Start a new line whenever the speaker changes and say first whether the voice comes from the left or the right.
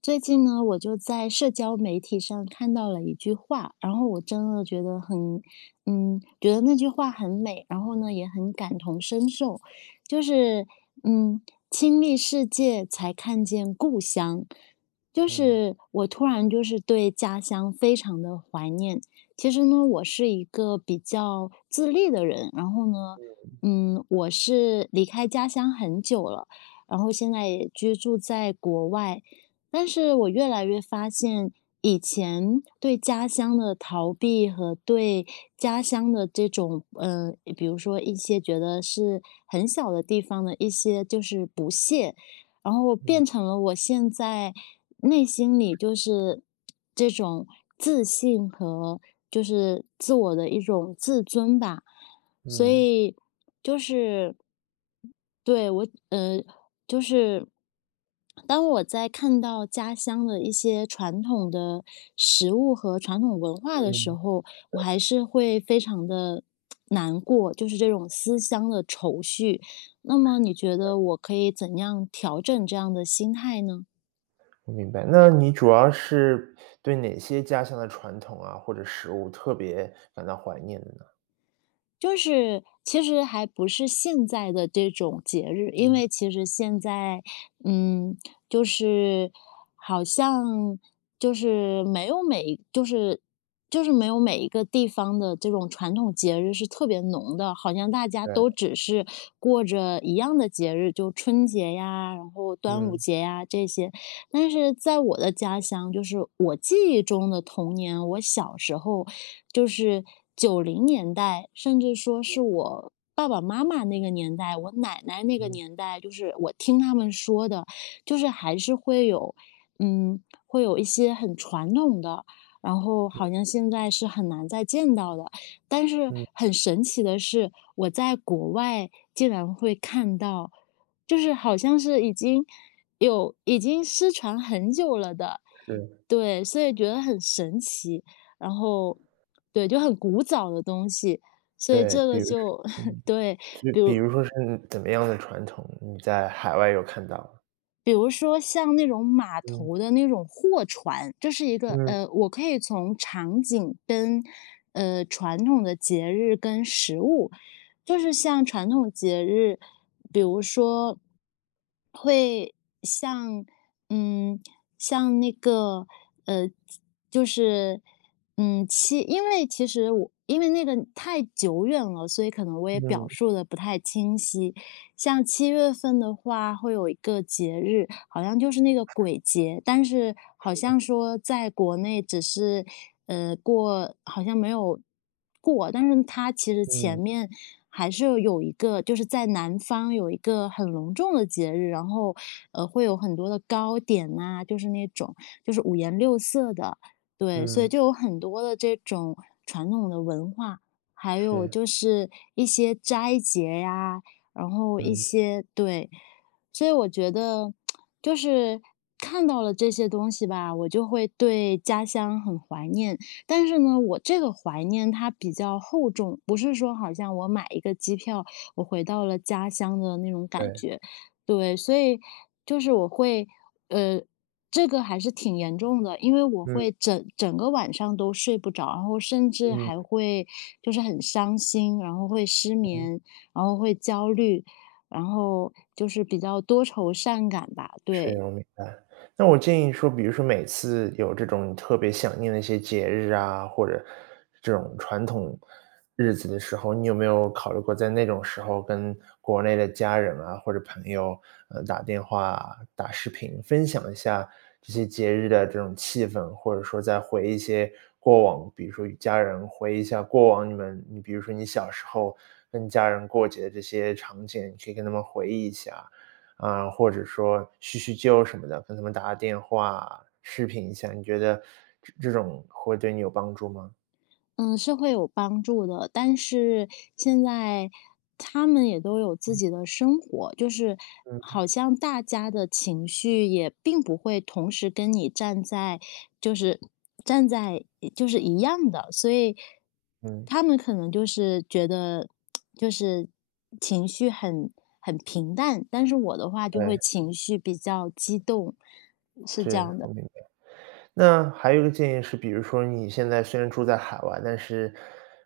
left: 最近呢，我就在社交媒体上看到了一句话，然后我真的觉得那句话很美，然后呢也很感同身受，就是，嗯，亲历世界才看见故乡，就
right: 嗯，
left: 是我突然就是对家乡非常的怀念。其实呢，我是一个比较自立的人，然后呢，
right: 嗯
left: 我是离开家乡很久了，然后现在也居住在国外。但是我越来越发现，以前对家乡的逃避和对家乡的这种，比如说一些觉得是很小的地方的一些就是不屑，然后变
right: 嗯
left: 成了我现在内心里就是这种自信和就是自我的一种自尊吧。所
right: 嗯
left: 以就是对，就是当我在看到家乡的一些传统的食物和传统文化的时
right: 嗯，
left: 候，我还是会非常的难过，就是这种思乡的愁绪。那么你觉得我可以怎样调整这样的心态呢？
right: 我明白。那你主要是对哪些家乡的传统啊，或者食物特别感到怀念的呢？
left: 就是其实还不是现在的这种节日，因
right: 嗯，
left: 为其实现在，嗯，就是好像就是没有每就是就是没有每一个地方的这种传统节日是特别浓的，好像大家
right: 对，
left: 都只是过着一样的节日，就春节呀，然后端午
right: 嗯
left: 节呀这些。但是在我的家乡，就是我记忆中的童年，我小时候就是90年代，甚至说是
right: 嗯
left: 我爸爸妈妈那个年代，我奶奶那个
right: 嗯
left: 年代，就是我听他们说的，就是还是会有，嗯，会有一些很传统的，然后好像现在是很难再见到的。但是
right: 嗯，
left: 很神奇的是，我在国外竟然会看到，就是好像是已经失传很久了的。
right: 是，
left: 对，所以觉得很神奇，然后对，就很古早的东西，所以
right: 对，
left: 这
right: 比
left: 个
right: 如
left: 就
right: 嗯，
left: 对，比如
right: 比如说是怎么样的传统，你在海外有看到？
left: 比如说像那种码头
right: 嗯
left: 的那种货船，这是一个，
right: 嗯
left: 我可以从场景跟传统的节日跟食物，就是像传统节日，比如说会像嗯像那个呃就是嗯七，因为其实我因为那个太久远了，所以可能我也表
right: 嗯
left: 述的不太清晰。像七月份的话，会有一个节日，好像就是那个鬼节，但是好像说在国内只是，好像没有过，但是它其实前
right: 嗯
left: 面还是有一个，就是在南方有一个很隆重的节日，然后，会有很多的糕点呐、就是那种就是五颜六色的，对，所以
right: 嗯，
left: 就有很多的这种传统的文化。还有
right: 是，
left: 就是一些斋节呀，然后一
right: 嗯，
left: 些，对，所以我觉得就是看到了这些东西吧，我就会对家乡很怀念。但是呢，我这个怀念它比较厚重，不是说好像我买一个机票，我回到了家乡的那种感
right: 对，
left: 觉。对，所以就是我会，呃，这个还是挺严重的，因为我
right: 嗯
left: 会整整个晚上都睡不着，然后甚至还
right: 嗯
left: 会就是很伤心，然后会失
right: 嗯。
left: 眠。然后会焦虑，然后就是比较多愁善感吧，
right: 是，
left: 对。
right: 我明白。那我建议说，比如说每次有这种特别想念的一些节日啊，或者这种传统日子的时候，你有没有考虑过在那种时候跟国内的家人啊，或者朋友，打电话啊、打视频，分享一下这些节日的这种气氛，或者说再回一些过往，比如说与家人回忆一下过往你们,你比如说你小时候跟家人过节的这些场景，你可以跟他们回忆一下。啊，或者说叙叙旧什么的，跟他们打个电话，视频一下，你觉得这种会对你有帮助吗？
left: 嗯，是会有帮助的，但是现在他们也都有自己的生活，就是
right: 嗯。
left: 好像大家的情绪也并不会同时跟你站在，就是站在就是一样的，所以
right: 嗯，
left: 他们可能就是觉得就是情绪很平淡，但是我的话就会
right: 对，
left: 情绪比较激动，是这
right: 是，
left: 样的。
right: 那还有一个建议是，比如说你现在虽然住在海外，但是，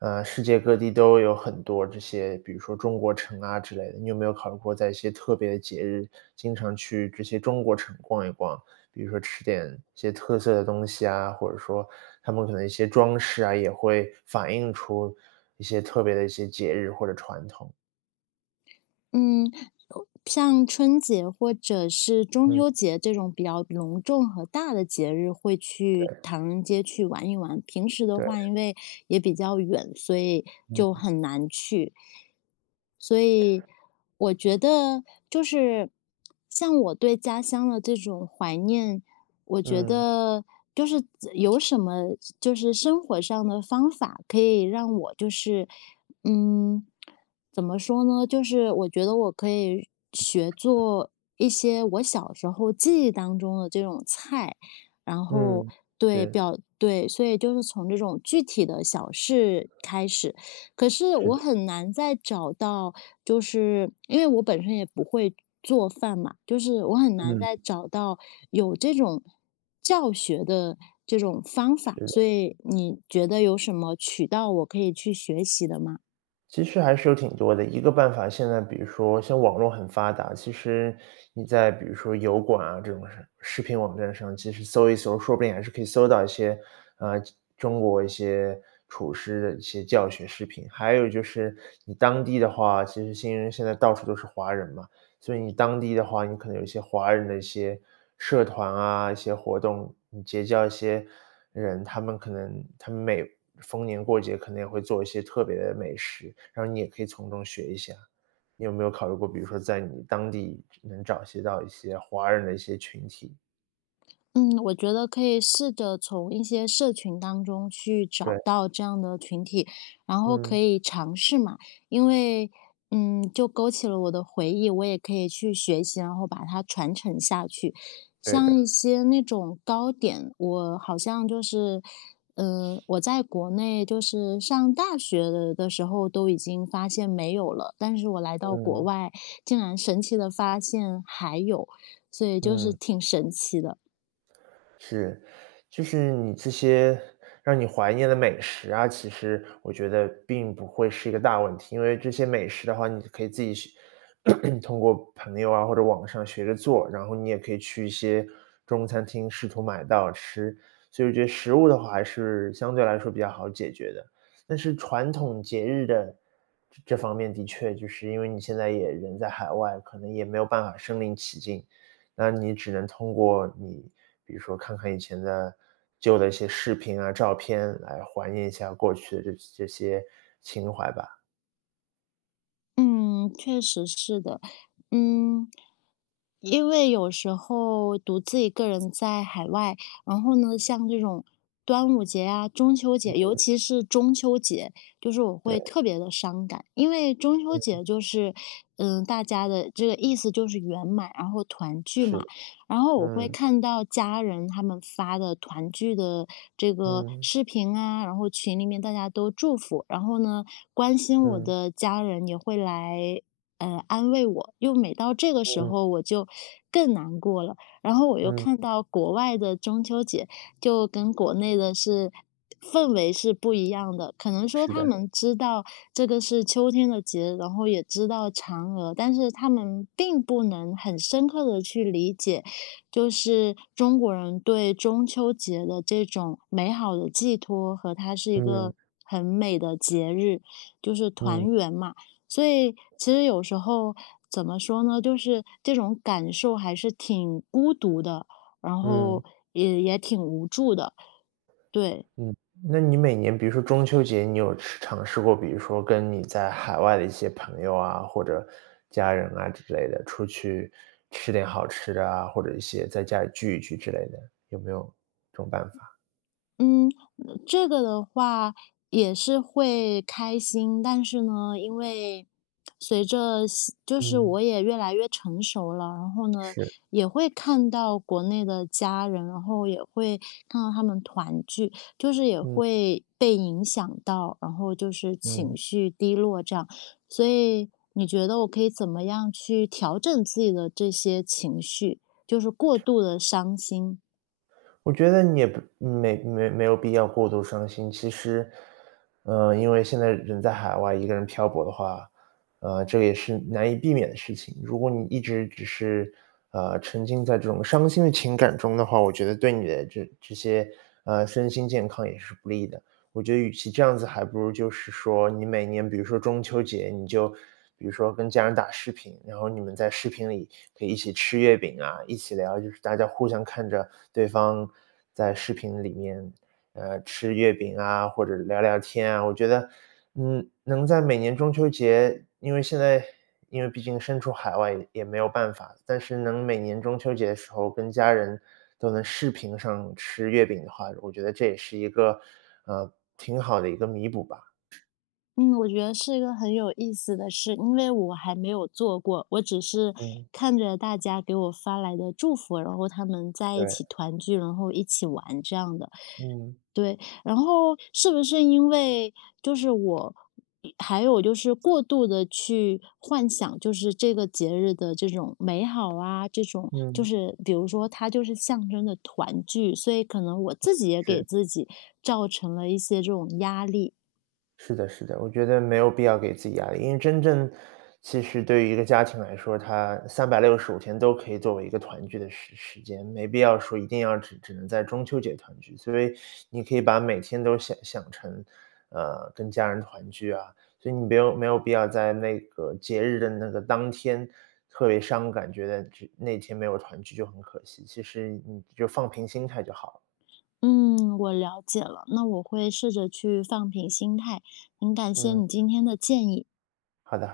right: 呃，世界各地都有很多这些，比如说中国城啊之类的，你有没有考虑过在一些特别的节日，经常去这些中国城逛一逛？比如说吃点一些特色的东西啊，或者说他们可能一些装饰啊，也会反映出一些特别的一些节日或者传统。
left: 嗯，像春节或者是中
right: 嗯，
left: 秋节这种比较隆重和大的节日，会去唐人街去玩一玩。平时的
right: 对，
left: 话，因为也比较远，所以就
right: 嗯。
left: 很难去。所以我觉得，就是像我对家乡的这种怀念，我觉
right: 嗯
left: 得就是有什么就是生活上的方法，可以让我就是，嗯，怎么说呢？就是我觉得我可以学做一些我小时候记忆当中的这种菜，然后
right: 嗯，
left: 对
right: 是
left: 表对，所以就是从这种具体的小事开始。可是
right: 是
left: 我
right: 的，
left: 很难再找到，就是因为我本身也不会做饭嘛，就是我很难
right: 嗯，
left: 再找到有这种教学的这种方法。
right: 是。
left: 所
right: 的。
left: 以你觉得有什么渠道我可以去学习的吗？
right: 其实还是有挺多的。一个办法，现在比如说像网络很发达，其实你在比如说油管啊这种视频网站上，其实搜一搜，说不定还是可以搜到一些，呃，中国一些厨师的一些教学视频。还有就是你当地的话，其实新人现在到处都是华人嘛，所以你当地的话，你可能有一些华人的一些社团啊，一些活动，你结交一些人，他们可能每逢年过节可能也会做一些特别的美食，然后你也可以从中学一下。你有没有考虑过，比如说在你当地能找些到一些华人的一些群体？
left: 嗯，我觉得可以试着从一些社群当中去找
right: 对，
left: 到这样的群体，然后可
right: 嗯，
left: 以尝试嘛，因为，就勾起了我的回忆，我也可以去学习，然后把它传承下去。
right: 对
left: 像
right: 的，
left: 一些那种糕点，我好像就是，我在国内就是上大学的时候都已经发现没有了，但是我来到国
right: 嗯，
left: 外，竟然神奇的发现还有，所以就是
right: 嗯。
left: 挺神奇的。
right: 是，就是你这些让你怀念的美食啊，其实我觉得并不会是一个大问题，因为这些美食的话，你可以自己学 通过朋友啊或者网上学着做，然后你也可以去一些中餐厅试图买到吃，所以我觉得食物的话还是相对来说比较好解决的。但是传统节日的这方面的确就是因为你现在也人在海外，可能也没有办法身临其境，那你只能通过你比如说看看以前的旧的一些视频啊、照片来怀念一下过去的这些情怀吧。
left: 嗯，确实是的。嗯，因为有时候独自一个人在海外，然后呢，像这种端午节啊、中秋节，
right: 嗯，
left: 尤其是中秋节，就是我
right: 对，
left: 会特别的伤感，因为中秋
right: 嗯，
left: 节就是，大家的这个意思就是圆满，然后团聚
right: 是
left: 嘛。
right: 的，
left: 然后我会
right: 嗯，
left: 看到家人他们发的团聚的这个
right: 嗯，
left: 视频啊，然后群里面大家都祝福，然后呢，关心我
right: 嗯，
left: 的家人也会来，安慰我。又每到这个时
right: 嗯，
left: 候，我就更难过了。然后我又
right: 嗯，
left: 看到国外的中秋节，就跟国内的是氛围是不一样的。可能说
right: 是
left: 他
right: 的，
left: 们知道这个是秋天的节，然后也知道嫦娥，但是他们并不能很深刻的去理解就是中国人对中秋节的这种美好的寄托和它是一个
right: 嗯，
left: 很美的节日，就是团
right: 嗯，
left: 圆嘛。所以其实有时候怎么说呢，就是这种感受还是挺孤独的，然
right: 嗯。
left: 后也挺无助的，对。
right: 嗯，那你每年比如说中秋节，你有尝试过，比如说跟你在海外的一些朋友啊，或者家人啊之类的，出去吃点好吃的啊，或者一些在家里聚一聚之类的，有没有这种办法？
left: 嗯，这个的话也是会开心，但是呢，因为随着西就是
right: 嗯，
left: 我也越来越成熟了，然后呢，
right: 是，
left: 也会看到国内的家人，然后也会看到他们团聚，就是也
right: 嗯
left: 会被影响到，然后就是情
right: 嗯。
left: 绪低落这样。所以你觉得我可以怎么样去调整自己的这些情绪，就是过度的伤心？
right: 我觉得你也不没没没有必要过度伤心。其实，因为现在人在海外一个人漂泊的话，这也是难以避免的事情。如果你一直只是，沉浸在这种伤心的情感中的话，我觉得对你的这些，身心健康也是不利的。我觉得与其这样子，还不如就是说，你每年比如说中秋节，你就比如说跟家人打视频，然后你们在视频里可以一起吃月饼啊，一起聊，就是大家互相看着对方在视频里面，吃月饼啊，或者聊聊天啊。我觉得，嗯，能在每年中秋节，因为毕竟身处海外也没有办法，但是能每年中秋节的时候跟家人都能视频上吃月饼的话，我觉得这也是一个，呃，挺好的一个弥补吧。
left: 嗯，我觉得是一个很有意思的事，因为我还没有做过，我只是
right: 嗯，
left: 看着大家给我发来的祝福，然后他们在一
right: 对，
left: 起团聚，然后一起玩这样的。
right: 嗯，
left: 对，然后是不是因为就是我，还有就是过度的去幻想，就是这个节日的这种美好啊，这种就
right: 嗯，
left: 是比如说它就是象征的团聚，所以可能我自己也给
right: 是。
left: 自己造成了一些这种压力。
right: 是的，是的，我觉得没有必要给自己压力，因为真正对于一个家庭来说，它365天都可以作为一个团聚的时间，没必要说一定要只能在中秋节团聚。所以你可以把每天都想成，跟家人团聚啊，所以你没有必要在那个节日的那个当天特别伤感，觉得只那天没有团聚就很可惜，其实你就放平心态就好了。
left: 嗯，我了解了，那我会试着去放平心态。很感谢
right: 嗯，
left: 你今天的建议。
right: 好的，好的。